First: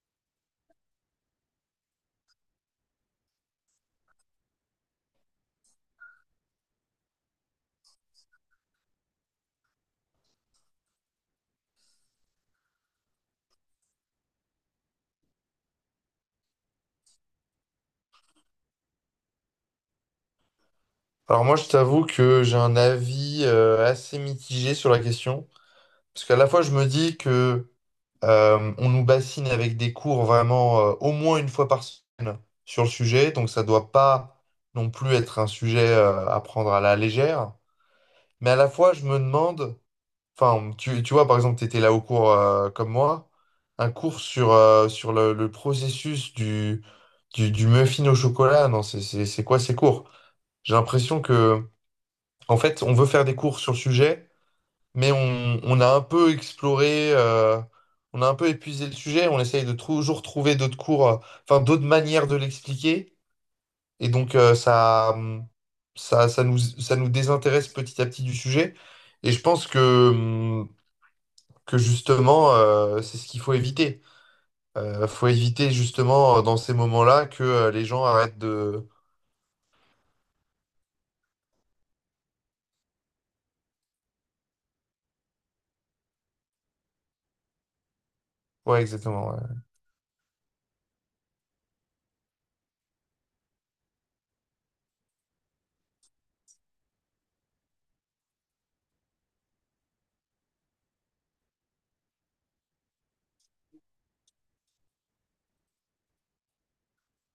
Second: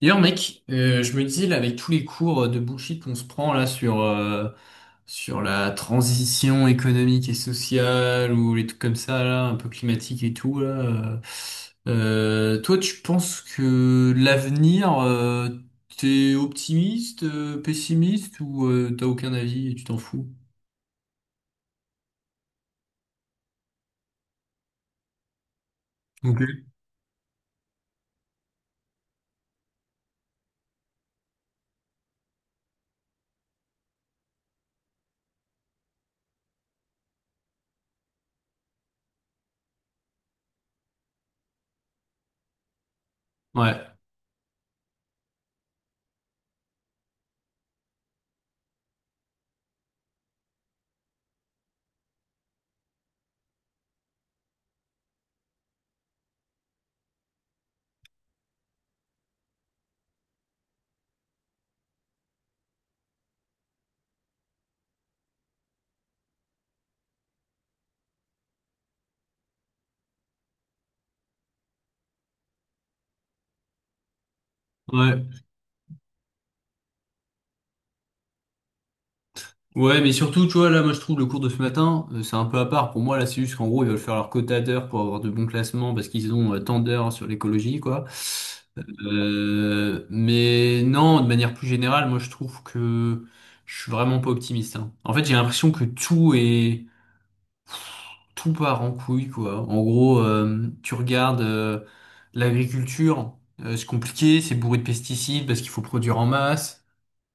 D'ailleurs, mec, je me disais là avec tous les cours de bullshit qu'on se prend là sur la transition économique et sociale ou les trucs comme ça là, un peu climatique et tout là. Toi, tu penses que l'avenir, t'es optimiste, pessimiste ou t'as aucun avis et tu t'en fous? Alors moi, je t'avoue que j'ai un avis assez mitigé sur la question, parce qu'à la Ok. fois, je me dis que on nous bassine avec des cours vraiment au moins une fois par semaine sur le sujet, donc ça doit pas non plus être un sujet à prendre à la légère. Mais à la fois, je me demande, enfin, tu vois, par exemple, tu étais là au cours comme moi, un Ouais, cours sur, sur le processus du muffin au chocolat. Non, c'est quoi ces cours? J'ai l'impression que... En fait, on veut faire des cours sur le sujet, mais on a un peu exploré, on a un peu épuisé le sujet, on essaye de toujours trouver d'autres cours, enfin d'autres manières de l'expliquer, et donc ça, ça, ça nous désintéresse petit à petit du sujet, et je pense que justement, c'est ce qu'il faut éviter. Faut ouais. éviter justement dans ces moments-là que les gens arrêtent de... Ouais, mais surtout, tu vois, là, moi, je trouve le cours de ce matin, c'est un peu à part. Pour moi, là, c'est juste qu'en gros, ils veulent faire leur quota d'heures pour avoir de bons classements parce qu'ils ont tant d'heures sur l'écologie, quoi. Ouais, exactement. Ouais. Mais non, de manière plus générale, moi, je trouve que je suis vraiment pas optimiste, hein. En fait, j'ai l'impression que tout part en couille, quoi. En gros, tu regardes l'agriculture, c'est compliqué, c'est bourré de pesticides parce qu'il faut produire en masse.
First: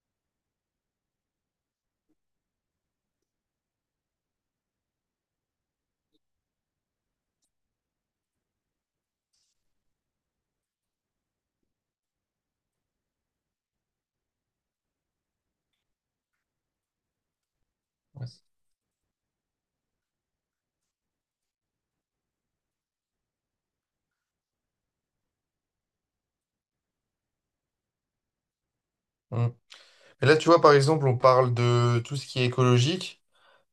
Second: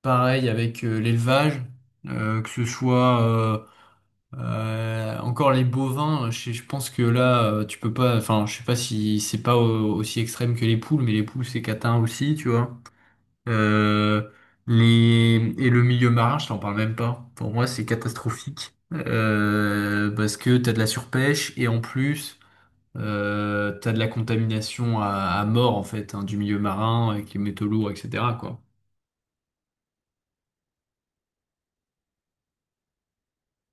Pareil avec l'élevage, que ce soit encore les bovins, euh, je pense que là tu peux pas, enfin je sais pas si c'est pas aussi extrême que les poules, mais les poules c'est catin aussi, tu vois. Euh, les et le milieu marin, je t'en parle même pas. Pour moi c'est Ouais. catastrophique parce que t'as de la surpêche et en plus t'as de la à mort en fait hein, du milieu marin avec les métaux lourds, etc. quoi. Hum. Mais là, tu vois, par exemple, on parle de tout ce qui est écologique.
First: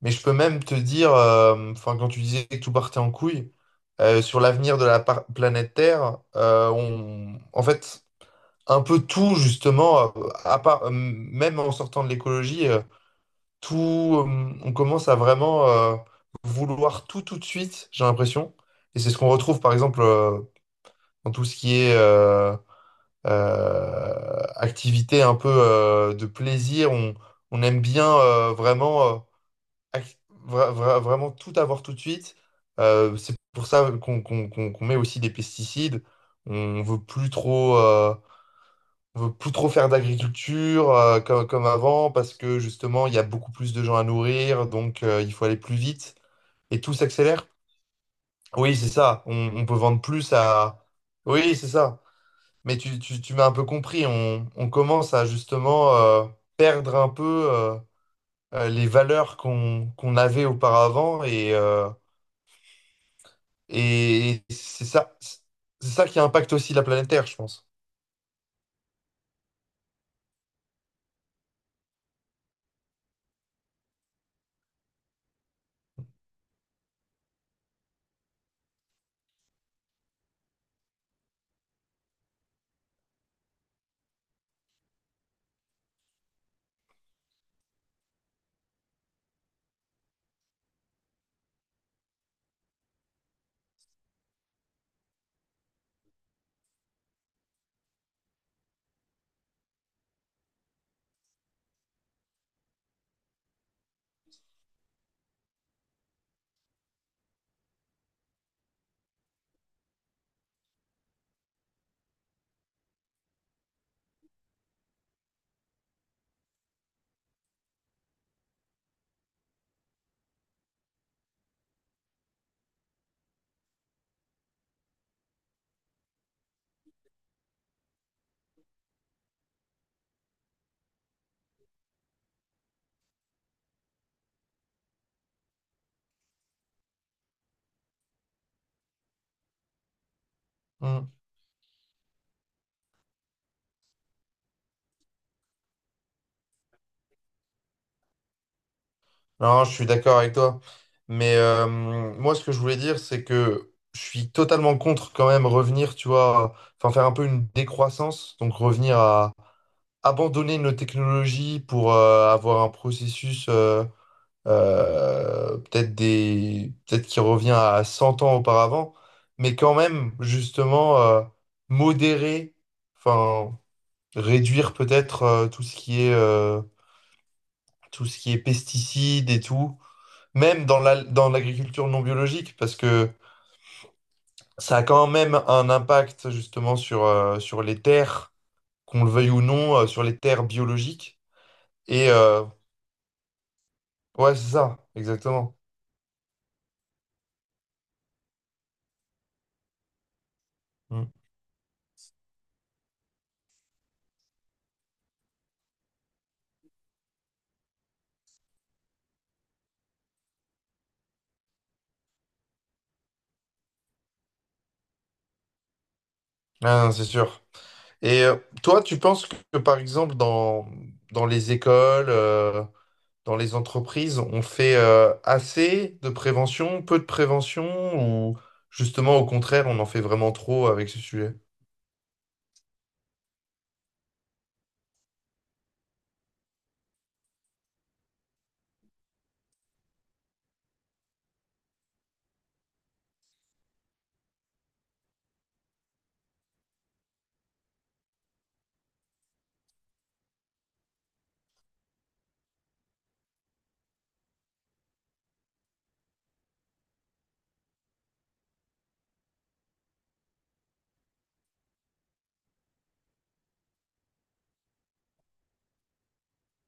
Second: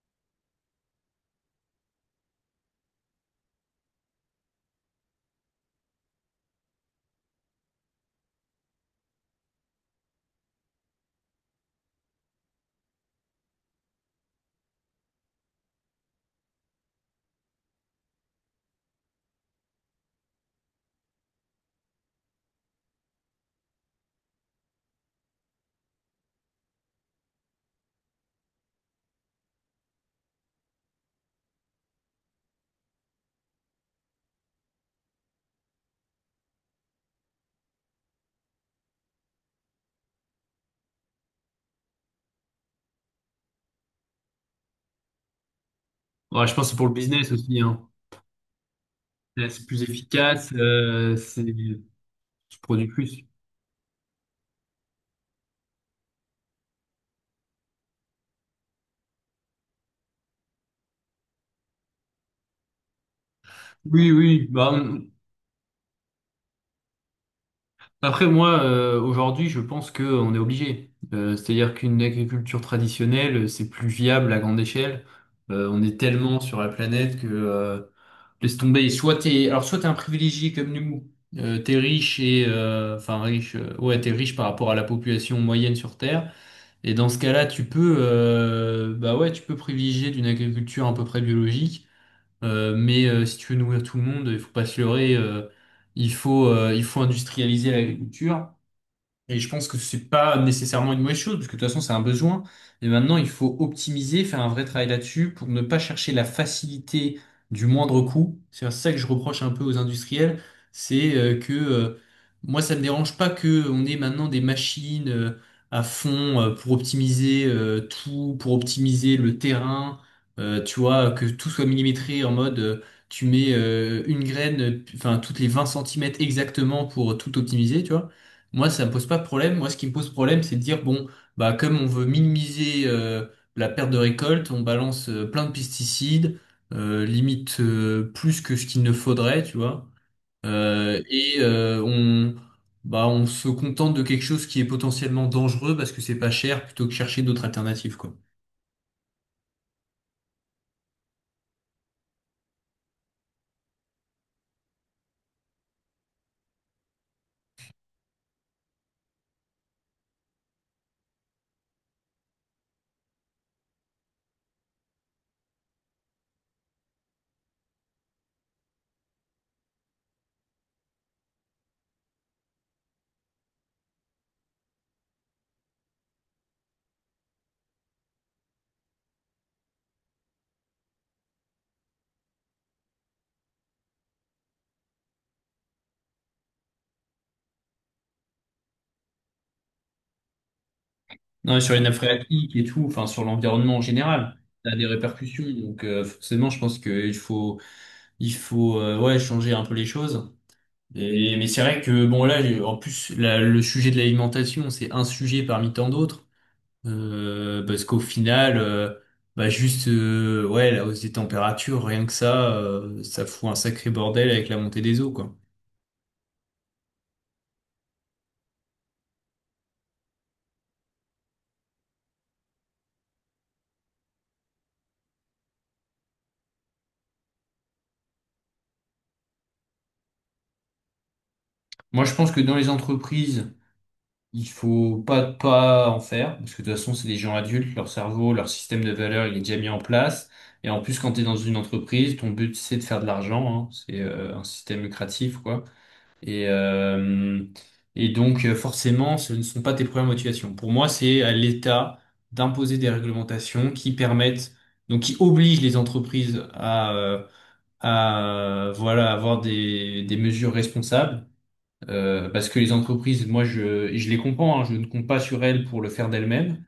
Mais je peux même te dire, enfin, quand tu disais que tout partait en couille, sur l'avenir de la planète Terre, en fait, un peu tout, justement, à part, même en sortant de l'écologie, tout, on commence à vraiment vouloir tout tout de suite, j'ai l'impression. Et c'est ce qu'on retrouve, par exemple, dans tout ce qui est activité un peu de plaisir. On aime bien vraiment. Ac- vraiment tout avoir tout de suite. C'est pour ça qu'on met aussi des pesticides. On veut plus trop, on veut plus trop faire d'agriculture comme avant parce que justement il y a beaucoup plus de gens à nourrir, donc il faut aller plus vite Ouais, je pense que c'est et pour le tout business s'accélère. aussi, hein. Oui, c'est ça. Là, c'est On peut plus vendre plus efficace, à. Oui, c'est ça. tu Mais produis plus. tu m'as un peu compris. On commence à justement perdre un peu les valeurs qu'on avait auparavant et, Oui, et oui. C'est ça qui impacte aussi la planète Terre, je pense. Après, moi, aujourd'hui, je pense qu'on est obligé. C'est-à-dire qu'une agriculture traditionnelle, c'est plus viable à grande échelle. On est tellement sur la planète que, laisse tomber. Soit t'es un privilégié comme nous. T'es riche et, ouais, t'es riche par rapport à la population moyenne sur Terre. Et dans ce cas-là, tu peux, bah ouais, tu peux privilégier d'une agriculture à peu près biologique. Si tu veux nourrir tout le monde, il faut pas se leurrer, il faut industrialiser l'agriculture. Et je pense que c'est pas nécessairement une mauvaise chose, parce que de toute façon, c'est un besoin. Et maintenant, il faut optimiser, faire un vrai travail là-dessus pour ne pas chercher la facilité du moindre coût. C'est ça que je reproche un peu aux industriels. C'est que Moi, ça me dérange pas que on ait maintenant des machines à fond pour optimiser tout, pour optimiser le terrain. Tu vois, que tout soit millimétré en mode tu mets une graine, enfin toutes les 20 centimètres exactement pour tout optimiser, tu vois. Moi, ça me pose pas de problème. Moi, ce qui me pose problème, c'est de dire, bon, bah, comme on veut minimiser la perte de récolte, on balance plein de pesticides, limite plus que ce qu'il ne faudrait, tu vois. Euh, Mm. et euh, on, Bah, on se contente de quelque chose qui est potentiellement dangereux parce que c'est pas cher, plutôt que chercher d'autres alternatives, quoi. Non, je suis d'accord avec toi. Mais moi, ce que je voulais dire, c'est que je suis totalement contre quand même revenir, tu vois, enfin faire un peu une décroissance, donc revenir à abandonner nos technologies pour avoir un processus peut-être peut-être qui revient à 100 ans auparavant, mais quand même, justement, modérer. Enfin, réduire peut-être tout ce qui est tout ce qui est pesticides et tout, même dans dans l'agriculture non biologique, parce que ça a quand même un impact justement sur, sur les terres, qu'on le veuille ou non, sur les terres biologiques. Non, et sur les nappes Et phréatiques et tout, enfin sur l'environnement en ouais, général, c'est ça a des ça, répercussions. exactement. Donc forcément, je pense qu'il faut, ouais, changer un peu les choses. Mm. Mais c'est vrai que bon là j'ai- en plus la- le sujet de l'alimentation c'est un sujet parmi tant d'autres. Parce qu'au final Bah juste ouais la hausse des températures rien que ça ça fout un sacré bordel avec la montée des eaux quoi. Ah, non, c'est sûr. Et toi, tu penses que par exemple dans, dans les écoles, dans les entreprises, on fait assez de prévention, peu de prévention, ou justement au contraire, on en fait vraiment trop avec ce sujet? Moi je pense que dans les entreprises il faut pas en faire parce que de toute façon c'est des gens adultes, leur cerveau, leur système de valeurs il est déjà mis en place, et en plus quand tu es dans une entreprise ton but c'est de faire de l'argent hein. C'est un système lucratif quoi. Et, euh, Forcément, ce ne sont pas tes premières motivations. Pour moi, c'est à l'État d'imposer des réglementations qui permettent, donc qui obligent les entreprises à voilà, avoir des mesures responsables. Parce que les entreprises, et je les comprends, hein, je ne compte pas sur elles pour le faire d'elles-mêmes.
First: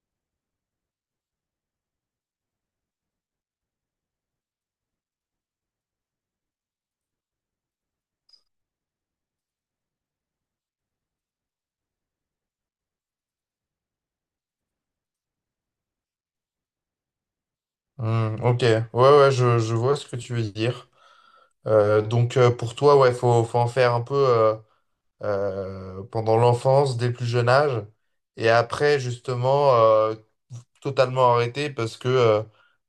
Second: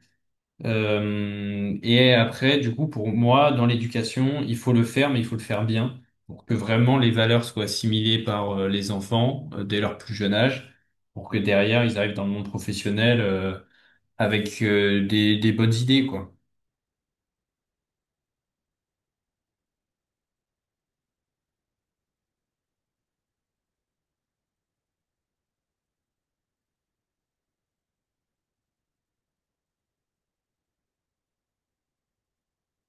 Et après, du coup, pour moi, dans l'éducation, il faut le faire, mais il faut le faire bien pour que vraiment les valeurs soient assimilées par les enfants dès leur plus jeune âge, pour que derrière, ils arrivent dans le monde professionnel avec des bonnes idées, quoi. Hmm, ok, ouais, ouais, je vois ce que tu veux dire. Donc pour toi, ouais, faut en faire un peu. Pendant l'enfance, dès le plus jeune âge, et après justement totalement arrêté parce que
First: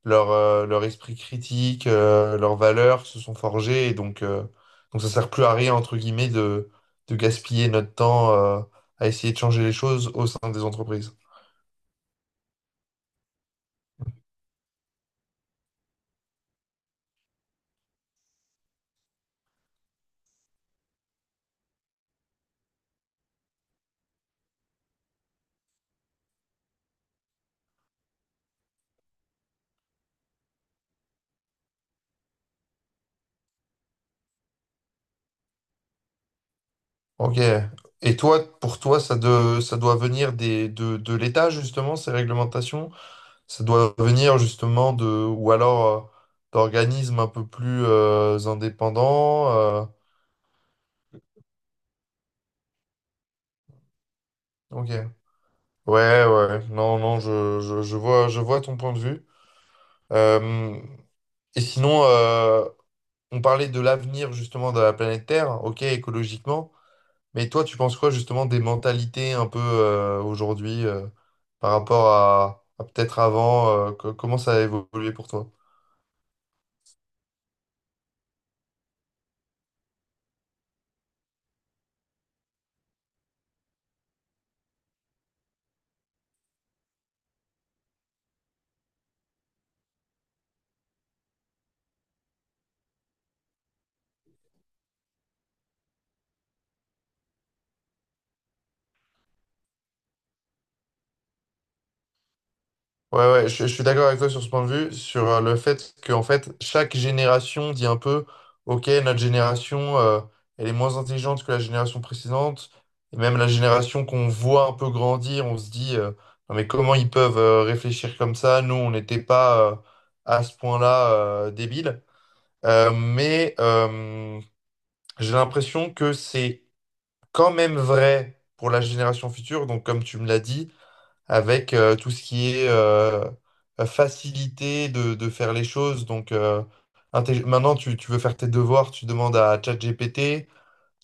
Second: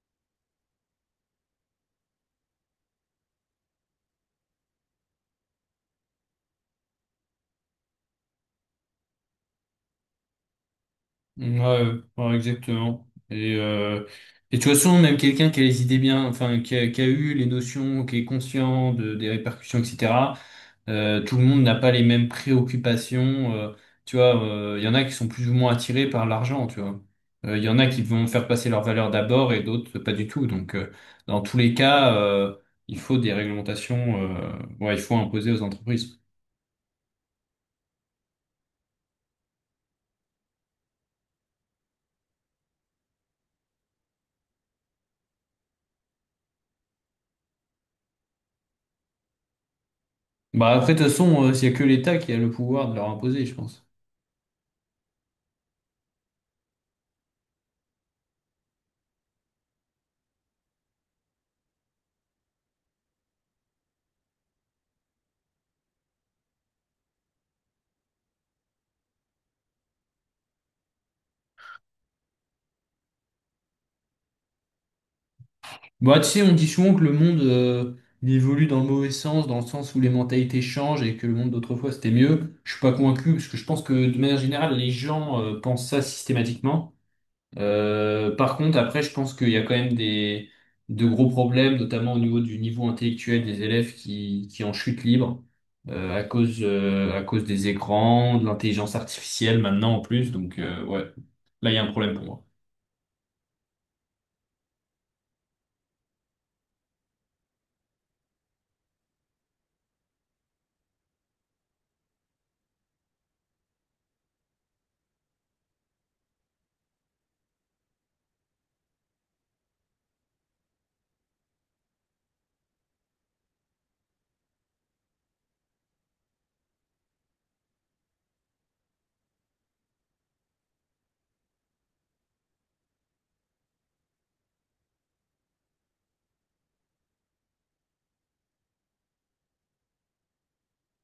leur, leur esprit critique, leurs valeurs se sont forgées, et donc ça sert plus à rien, entre guillemets, de gaspiller notre temps à essayer de changer les choses au sein des entreprises. Ouais, ouais, exactement. Et de toute façon, même quelqu'un qui a les idées bien, enfin, qui a eu les notions, qui est conscient des répercussions, etc. Tout le monde n'a pas les mêmes préoccupations. Tu vois, il y en a qui sont plus ou moins attirés par l'argent, tu vois. Il y en a qui vont faire passer leurs valeurs d'abord et d'autres pas du tout. Donc, dans tous les cas, il faut des réglementations, ouais, il faut imposer aux entreprises. Ok. Et toi, pour toi, ça doit venir de l'État, justement, ces réglementations? Ça doit venir justement de, ou alors d'organismes un peu plus indépendants. Euh, Bah, après, de toute façon, il y a que l'État qui a le pouvoir de leur imposer, je pense. ok. Ouais, ouais. Non, non, je vois ton point de vue. Euh, et sinon, on parlait de l'avenir justement de la planète Terre, ok, écologiquement. Mais toi, tu penses quoi justement des mentalités un peu aujourd'hui par rapport à peut-être avant, comment ça a évolué pour toi? Bah, tu sais, on dit souvent que le monde il évolue dans le mauvais sens, dans le sens où les mentalités changent et que le monde d'autrefois c'était mieux. Je suis pas convaincu parce que je pense que de manière générale, les gens pensent ça systématiquement. Par contre, après, je pense qu'il y a quand même des de gros problèmes, notamment au niveau du niveau intellectuel des élèves qui en chute libre à cause des écrans, de l'intelligence artificielle maintenant en plus. Donc ouais, là il y a un problème pour moi. Ouais, ouais, je suis d'accord avec toi sur ce point de vue, sur le fait que en fait, chaque génération dit un peu, OK, notre génération, elle est moins intelligente que la génération précédente, et même la génération qu'on voit un peu grandir, on se dit, non mais comment ils peuvent réfléchir comme ça? Nous, on n'était pas à ce point-là débiles. Mais j'ai l'impression que c'est quand même vrai pour la génération future, donc comme tu me l'as dit avec tout ce qui est facilité de faire les choses. Donc maintenant, tu veux faire tes devoirs, tu demandes à ChatGPT,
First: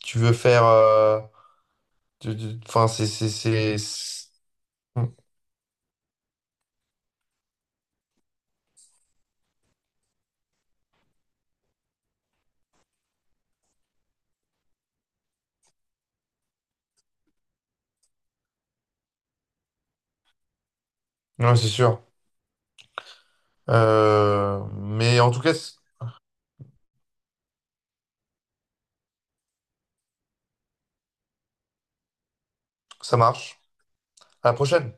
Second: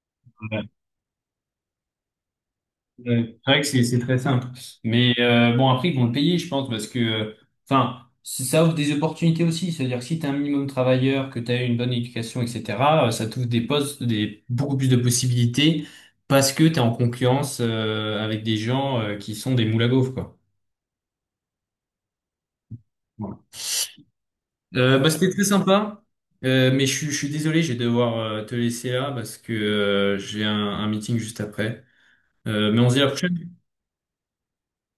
tu veux faire... Enfin, Ouais, c'est vrai que c'est c'est- très simple. Hmm. Mais bon, après, ils vont le payer, je pense, parce que enfin, ça offre des opportunités aussi. C'est-à-dire que si tu es un minimum travailleur, que tu as eu une bonne éducation, etc., ça t'ouvre beaucoup plus de possibilités parce que tu es en concurrence avec des gens qui sont des moules à gaufres, quoi. Ouais, c'est sûr. Voilà. Bah, Mais c'était en tout très cas, c- sympa. Je suis désolé, je vais devoir te laisser là parce que j'ai un meeting juste après. Mais on se dit à la ça prochaine. marche. À la prochaine.